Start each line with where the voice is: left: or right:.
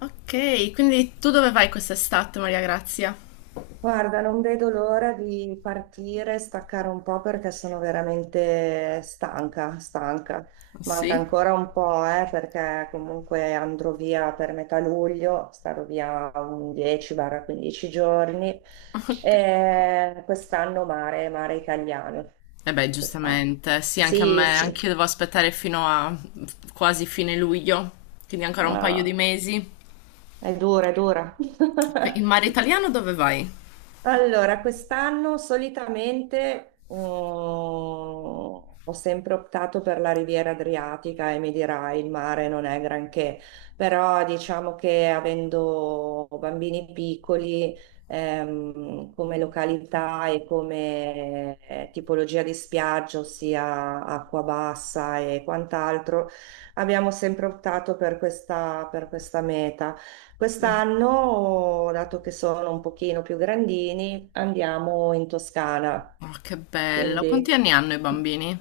left: Ok, quindi tu dove vai quest'estate, Maria Grazia?
right: Guarda, non vedo l'ora di partire, staccare un po' perché sono veramente stanca, stanca. Manca
left: Sì?
right: ancora un po', perché comunque andrò via per metà luglio, starò via un 10-15 giorni.
left: Ok.
right: E quest'anno mare, mare italiano.
left: E beh,
right: Quest'anno.
left: giustamente, sì, anche a
right: Sì,
left: me,
right: sì.
left: anche io devo aspettare fino a quasi fine luglio, quindi ancora un paio di
right: Ah,
left: mesi.
right: è dura, è dura.
left: In mare italiano dove vai?
right: Allora, quest'anno solitamente ho sempre optato per la Riviera Adriatica e mi dirai il mare non è granché, però diciamo che avendo bambini piccoli, come località e come tipologia di spiaggia, ossia acqua bassa e quant'altro, abbiamo sempre optato per questa meta.
left: Mm.
right: Quest'anno, dato che sono un pochino più grandini, andiamo in Toscana.
left: Oh, che bello. Quanti
right: Quindi,
left: anni hanno i bambini?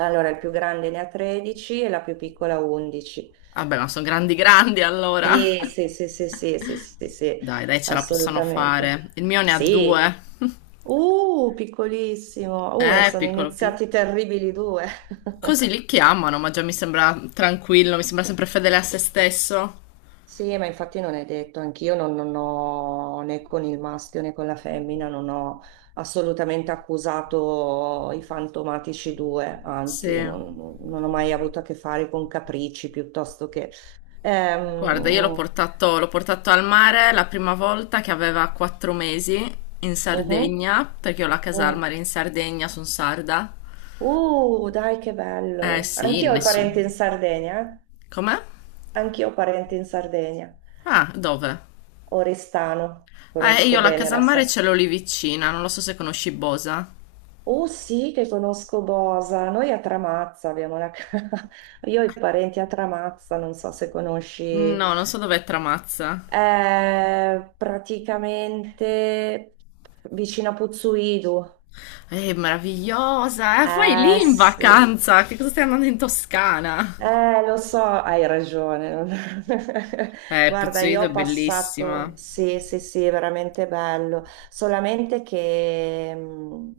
right: allora, il più grande ne ha 13 e la più piccola 11.
left: Vabbè, ma sono grandi grandi allora.
right: Sì, sì, sì, sì, sì, sì, sì, sì,
left: Dai, dai, ce la possono
right: assolutamente.
left: fare. Il mio ne ha
right: Sì.
left: due.
right: Piccolissimo. E sono
left: Piccolo piccolo.
right: iniziati i terribili due.
left: Così li chiamano, ma già mi sembra tranquillo, mi sembra sempre fedele a se stesso.
right: Sì, ma infatti non è detto, anch'io non ho né con il maschio né con la femmina, non ho assolutamente accusato i fantomatici due, anzi
left: Sì.
right: non ho mai avuto a che fare con capricci piuttosto che...
left: Guarda, io l'ho
right: Ehm,
left: portato, l'ho portato al mare la prima volta che aveva quattro mesi in
right: mhm,
left: Sardegna, perché ho la casa al
right: mm.
left: mare in Sardegna, sono sarda.
right: Dai che
left: Eh
right: bello!
left: sì,
right: Anch'io ho parenti
left: nessuno.
right: in Sardegna, eh?
left: Com'è?
right: Anch'io ho parenti in Sardegna,
left: Ah, dove?
right: Oristano,
left: Io
right: conosco
left: la
right: bene
left: casa al
right: la
left: mare
right: Sardegna.
left: ce l'ho lì vicina, non lo so se conosci Bosa.
right: Oh sì, che conosco Bosa. Noi a Tramazza abbiamo la casa. Io ho i parenti a Tramazza, non so se conosci.
left: No, non so dov'è Tramazza.
right: È praticamente vicino a Puzzuidu.
left: Meravigliosa, vai lì
right: Eh
left: in
right: sì.
left: vacanza, che cosa stai andando in Toscana?
right: Lo so, hai ragione. Guarda,
left: Pozzoido
right: io ho
left: è bellissima.
right: passato, sì, sì, sì, è veramente bello, solamente che,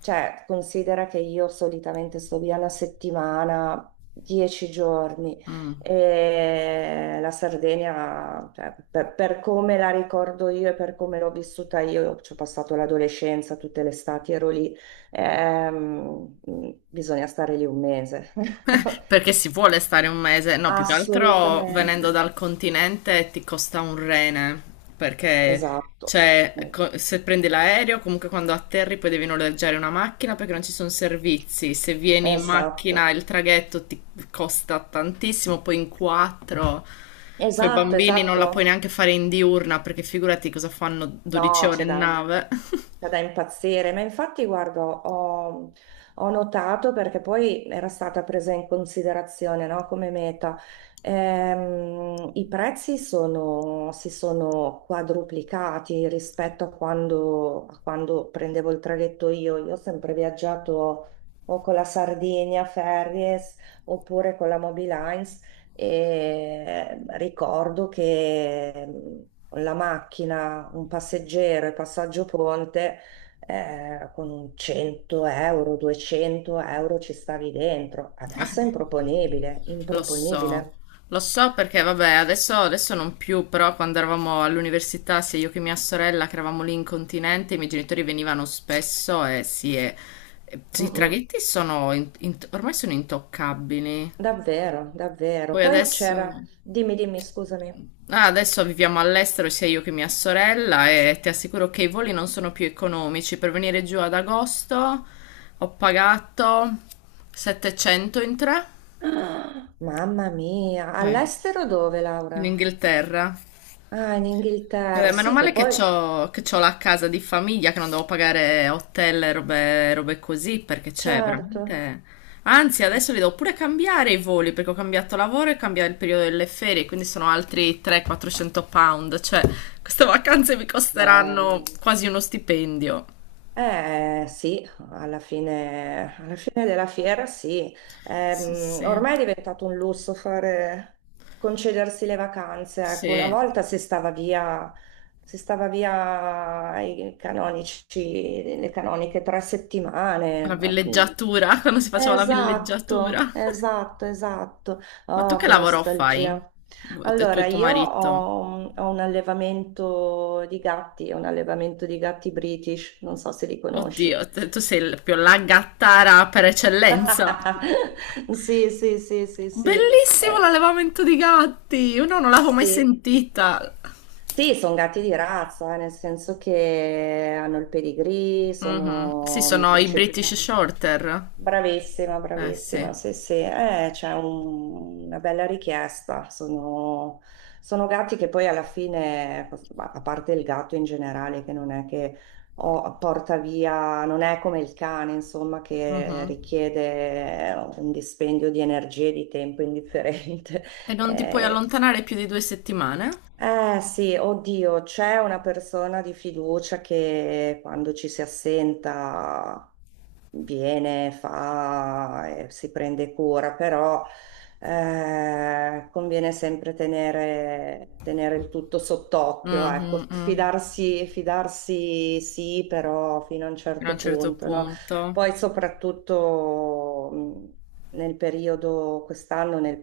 right: cioè, considera che io solitamente sto via una settimana, dieci giorni,
left: Mm.
right: e la Sardegna, cioè, per come la ricordo io e per come l'ho vissuta io, ci ho passato l'adolescenza, tutte le estati ero lì, ehm, bisogna stare lì un mese.
left: Perché si vuole stare un mese, no, più che altro venendo
right: Assolutamente.
left: dal continente ti costa un rene, perché
right: Esatto, eh,
left: se prendi l'aereo, comunque quando atterri poi devi noleggiare una macchina perché non ci sono servizi, se vieni in macchina
right: esatto,
left: il traghetto ti costa tantissimo, poi in quattro, coi
right: esatto,
left: bambini non la puoi
right: esatto.
left: neanche fare in diurna perché figurati cosa fanno 12
right: No,
left: ore
right: c'è
left: in
right: da...
left: nave.
right: Cioè, da impazzire, ma infatti, guardo, ho, ho notato perché poi era stata presa in considerazione, no, come meta. I prezzi sono, si sono quadruplicati rispetto a a quando prendevo il traghetto io. Io ho sempre viaggiato o con la Sardinia Ferries oppure con la Mobilines e ricordo che la macchina, un passeggero e passaggio ponte, con un 100 euro, 200 euro ci stavi dentro. Adesso è improponibile,
left: Lo so,
right: improponibile.
left: lo so perché vabbè, adesso non più, però quando eravamo all'università, sia io che mia sorella, che eravamo lì in continente, i miei genitori venivano spesso e sì, e i
right: Mm-mm.
left: traghetti sono ormai sono intoccabili.
right: Davvero, davvero.
left: Poi
right: Poi
left: adesso,
right: c'era, dimmi, dimmi, scusami.
left: ah, adesso viviamo all'estero, sia io che mia sorella, e ti assicuro che i voli non sono più economici. Per venire giù ad agosto ho pagato 700 in tre,
right: Ah, mamma mia,
left: eh,
right: all'estero dove,
left: in
right: Laura?
left: Inghilterra.
right: Ah, in
left: Eh beh,
right: Inghilterra,
left: meno
right: sì, che
left: male che
right: poi,
left: c'ho, che c'ho la casa di famiglia, che non devo pagare hotel e robe, robe così, perché c'è
right: certo.
left: veramente... Anzi, adesso li devo pure cambiare i voli, perché ho cambiato lavoro e cambia il periodo delle ferie, quindi sono altri 300-400 pound, cioè queste vacanze mi costeranno
right: Mamma.
left: quasi uno stipendio.
right: Eh sì, alla fine della fiera sì.
left: Sì, sì,
right: Ormai è diventato un lusso fare, concedersi le vacanze. Ecco, una
left: sì,
right: volta si stava via i canonici, le canoniche tre
left: la
right: settimane.
left: villeggiatura, quando si faceva la villeggiatura.
right: Esatto, esatto, esatto.
left: Ma tu
right: Oh,
left: che
right: che
left: lavoro fai?
right: nostalgia.
left: Tu
right: Allora,
left: e tuo
right: io
left: marito?
right: ho, ho un allevamento di gatti, un allevamento di gatti British, non so se li
left: Oddio,
right: conosci.
left: tu sei il più la gattara per eccellenza.
right: Sì, sì, sì, sì, sì.
left: Bellissimo
right: Eh,
left: l'allevamento di gatti! Io no, non l'avevo mai
right: sì.
left: sentita.
right: Sì, sono gatti di razza, nel senso che hanno il pedigree,
left: Mhm. Sì,
right: sono
left: sono i British
right: microceppati.
left: Shorter.
right: Bravissima,
left: Eh sì.
right: bravissima, sì, sì, c'è un- una bella richiesta. Sono, sono gatti che poi alla fine, a parte il gatto in generale, che non è che oh, porta via, non è come il cane, insomma, che
left: Mhm.
right: richiede un dispendio di energie e di tempo indifferente.
left: E non ti puoi
right: Eh,
left: allontanare più di due settimane?
right: eh sì, oddio, c'è una persona di fiducia che quando ci si assenta viene, fa e si prende cura, però conviene sempre tenere, tenere il tutto sott'occhio, ecco,
left: Mhm, mm.
right: fidarsi, fidarsi sì, però fino a un
left: Fino a un
right: certo
left: certo
right: punto, no?
left: punto.
right: Poi soprattutto nel periodo, quest'anno, nel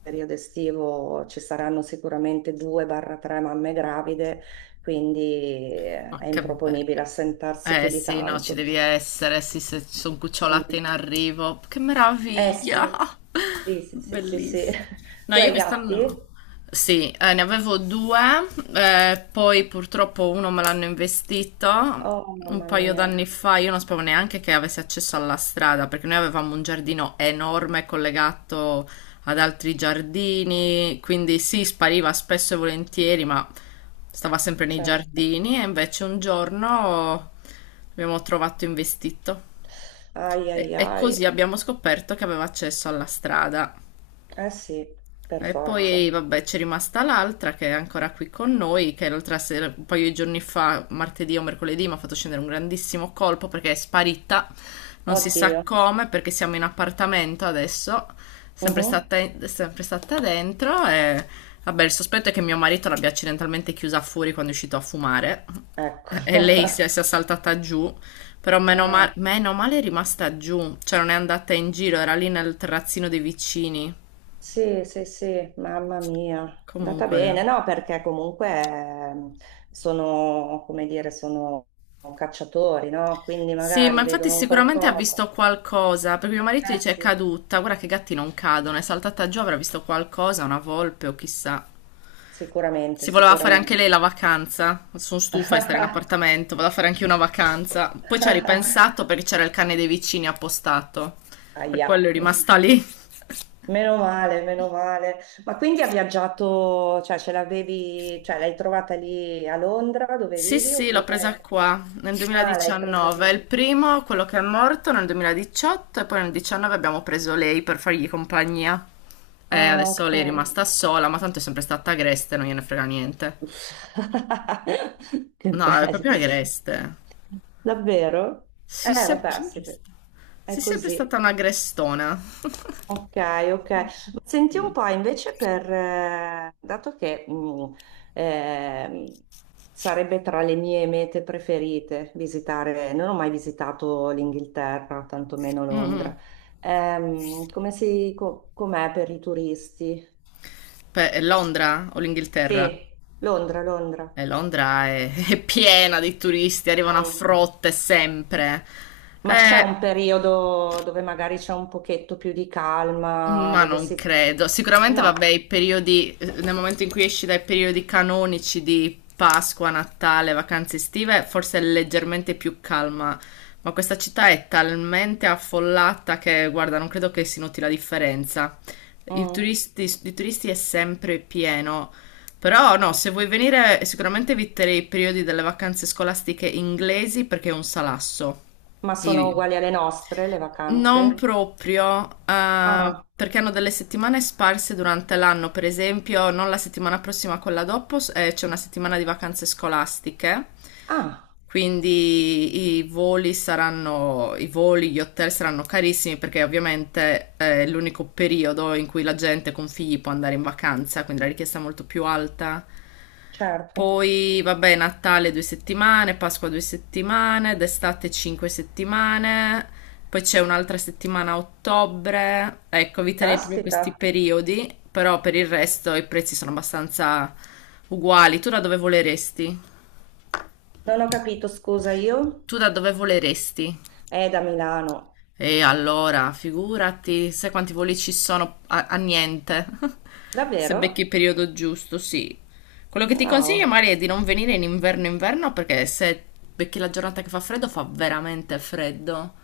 right: periodo estivo ci saranno sicuramente due barra tre mamme gravide, quindi
left: Ma
right: è
left: che bello.
right: improponibile assentarsi più
left: Eh
right: di
left: sì, no, ci
right: tanto.
left: devi essere, sì, se ci sono
right: Sì.
left: cucciolate in arrivo. Che
right: Eh
left: meraviglia!
right: sì, sì, sì, sì, sì, sì.
left: Bellissimo. No,
right: Tu
left: io
right: hai
left: quest'anno...
right: gatti?
left: Sì, ne avevo due, poi purtroppo uno me l'hanno investito
right: Oh
left: un
right: mamma
left: paio
right: mia,
left: d'anni fa. Io non sapevo neanche che avesse accesso alla strada, perché noi avevamo un giardino enorme collegato ad altri giardini, quindi sì, spariva spesso e volentieri, ma stava sempre nei
right: certo.
left: giardini e invece un giorno abbiamo trovato investito.
right: Ai ai
left: E
right: ai.
left: così abbiamo scoperto che aveva accesso alla strada.
right: Eh sì, per
left: E poi,
right: forza.
left: vabbè, c'è rimasta l'altra che è ancora qui con noi, che l'altra sera, un paio di giorni fa, martedì o mercoledì, mi ha fatto scendere un grandissimo colpo perché è sparita, non si sa
right: Oddio.
left: come, perché siamo in appartamento adesso, sempre
right: Mhm.
left: stata, sempre stata dentro e, vabbè, il sospetto è che mio marito l'abbia accidentalmente chiusa fuori quando è uscito a fumare e
right: Ecco.
left: si è saltata giù, però
right: Ah.
left: meno male è rimasta giù, cioè non è andata in giro, era lì nel terrazzino dei vicini.
right: Sì, sì, sì, mamma mia, è andata
left: Comunque...
right: bene, no, perché comunque sono, come dire, sono cacciatori, no? Quindi
left: Sì, ma
right: magari
left: infatti
right: vedono un
left: sicuramente ha
right: qualcosa.
left: visto qualcosa, perché mio marito
right: Eh
left: dice è
right: sì,
left: caduta, guarda che i gatti non cadono, è saltata giù, avrà visto qualcosa, una volpe o chissà.
right: sicuramente,
left: Si voleva fare anche
right: sicuramente.
left: lei la vacanza, sono stufa di stare in appartamento, vado a fare anche io una vacanza. Poi ci ha ripensato perché c'era il cane dei vicini appostato, per
right: Ahia.
left: quello è rimasta lì.
right: Meno male, meno male. Ma quindi ha viaggiato, cioè ce l'avevi, cioè l'hai trovata lì a Londra dove
left: Sì,
right: vivi
left: sì, l'ho presa
right: oppure...
left: qua nel
right: Ah, l'hai presa
left: 2019.
right: lì.
left: Il primo, quello che è morto nel 2018 e poi nel 2019 abbiamo preso lei per fargli compagnia. E
right: Ah,
left: adesso
right: ok.
left: lei è rimasta sola, ma tanto è sempre stata agreste, non gliene frega niente.
right: Che
left: No, è
right: bello,
left: proprio agreste.
right: davvero?
left: Sì,
right: Vabbè, sì, beh, è
left: sì, sempre stata
right: così.
left: una agrestona.
right: Ok, ok. Ma senti un po' invece per, dato che ehm, sarebbe tra le mie mete preferite visitare, non ho mai visitato l'Inghilterra, tantomeno
left: Mm-mm.
right: Londra. Come si, com'è per i turisti?
left: È Londra o l'Inghilterra?
right: Sì, Londra, Londra.
left: E Londra è, è piena di turisti, arrivano a
right: Mm.
left: frotte sempre.
right: Ma c'è un
left: Eh,
right: periodo dove magari c'è un pochetto più di calma,
left: Ma
right: dove
left: non
right: si...
left: credo. Sicuramente, vabbè, i
right: No,
left: periodi, nel momento in cui esci dai periodi canonici di Pasqua, Natale, vacanze estive, forse è leggermente più calma. Ma questa città è talmente affollata che, guarda, non credo che si noti la differenza. I
right: mm.
left: turisti, di turisti è sempre pieno. Però no, se vuoi venire, sicuramente eviterei i periodi delle vacanze scolastiche inglesi perché è un salasso.
right: Ma sono
left: I-
right: uguali alle nostre le
left: Non
right: vacanze?
left: proprio,
right: Ah,
left: perché hanno delle settimane sparse durante l'anno, per esempio, non la settimana prossima, quella dopo, c'è una settimana di vacanze scolastiche,
right: ah,
left: quindi i voli, gli hotel saranno carissimi perché ovviamente è l'unico periodo in cui la gente con figli può andare in vacanza, quindi la richiesta è molto più alta.
right: certo.
left: Poi, vabbè, Natale due settimane, Pasqua due settimane, d'estate cinque settimane, poi c'è un'altra settimana a ottobre. Ecco, eviterei proprio
right: Caspita,
left: questi periodi, però per il resto i prezzi sono abbastanza uguali. Tu da dove voleresti?
right: non ho capito, scusa, io?
left: Tu da dove voleresti?
right: È da Milano.
left: E allora, figurati, sai quanti voli ci sono a, a niente. Se becchi
right: Davvero?
left: il periodo giusto, sì. Quello che ti consiglio,
right: Wow.
left: Mari, è di non venire in inverno inverno perché se becchi la giornata che fa freddo, fa veramente freddo.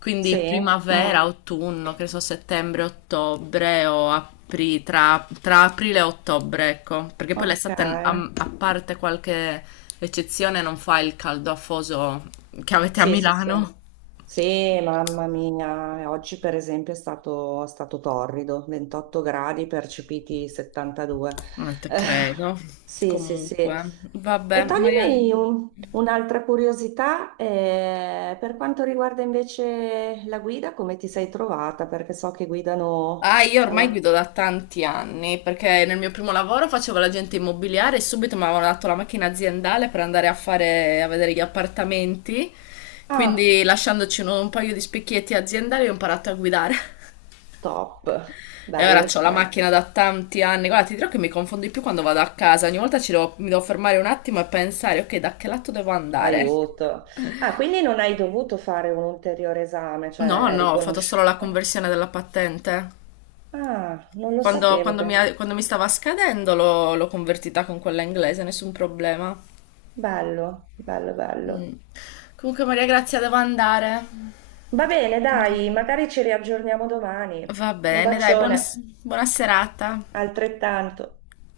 left: Quindi
right: Sì,
left: primavera,
right: mm.
left: autunno, che ne so, settembre, ottobre o tra, tra aprile e ottobre, ecco. Perché poi
right: Ok.
left: l'estate, a parte qualche eccezione, non fa il caldo afoso che avete a
right: Sì, sì, sì.
left: Milano.
right: Sì, mamma mia, oggi per esempio è stato torrido, 28 gradi percepiti 72.
left: Non te
right: Eh,
left: credo.
right: sì, sì, sì.
left: Comunque, vabbè,
right: E
left: Maria.
right: toglimi un'altra curiosità, per quanto riguarda invece la guida, come ti sei trovata? Perché so che guidano
left: Ah, io ormai
right: dalla...
left: guido da tanti anni perché nel mio primo lavoro facevo l'agente immobiliare e subito mi avevano dato la macchina aziendale per andare a fare, a vedere gli appartamenti.
right: Ah,
left: Quindi, lasciandoci un paio di specchietti aziendali, ho imparato a guidare.
right: top,
left: E ora ho
right: bello,
left: la
right: bello.
left: macchina da tanti anni. Guarda, ti dirò che mi confondo di più quando vado a casa. Ogni volta ci mi devo fermare un attimo e pensare, ok, da che lato devo andare?
right: Aiuto. Ah, quindi non hai dovuto fare un ulteriore esame, cioè
left: No,
right: è
left: no, ho fatto solo la
right: riconosciuto.
left: conversione della patente.
right: Ah, non lo sapevo.
left: Quando mi stava scadendo l'ho convertita con quella inglese, nessun problema.
right: Bello, bello,
left: Mm.
right: bello.
left: Comunque, Maria Grazia, devo andare.
right: Va bene, dai, magari ci riaggiorniamo domani.
left: Va
right: Un
left: bene, dai, buona,
right: bacione,
left: buona serata.
right: altrettanto.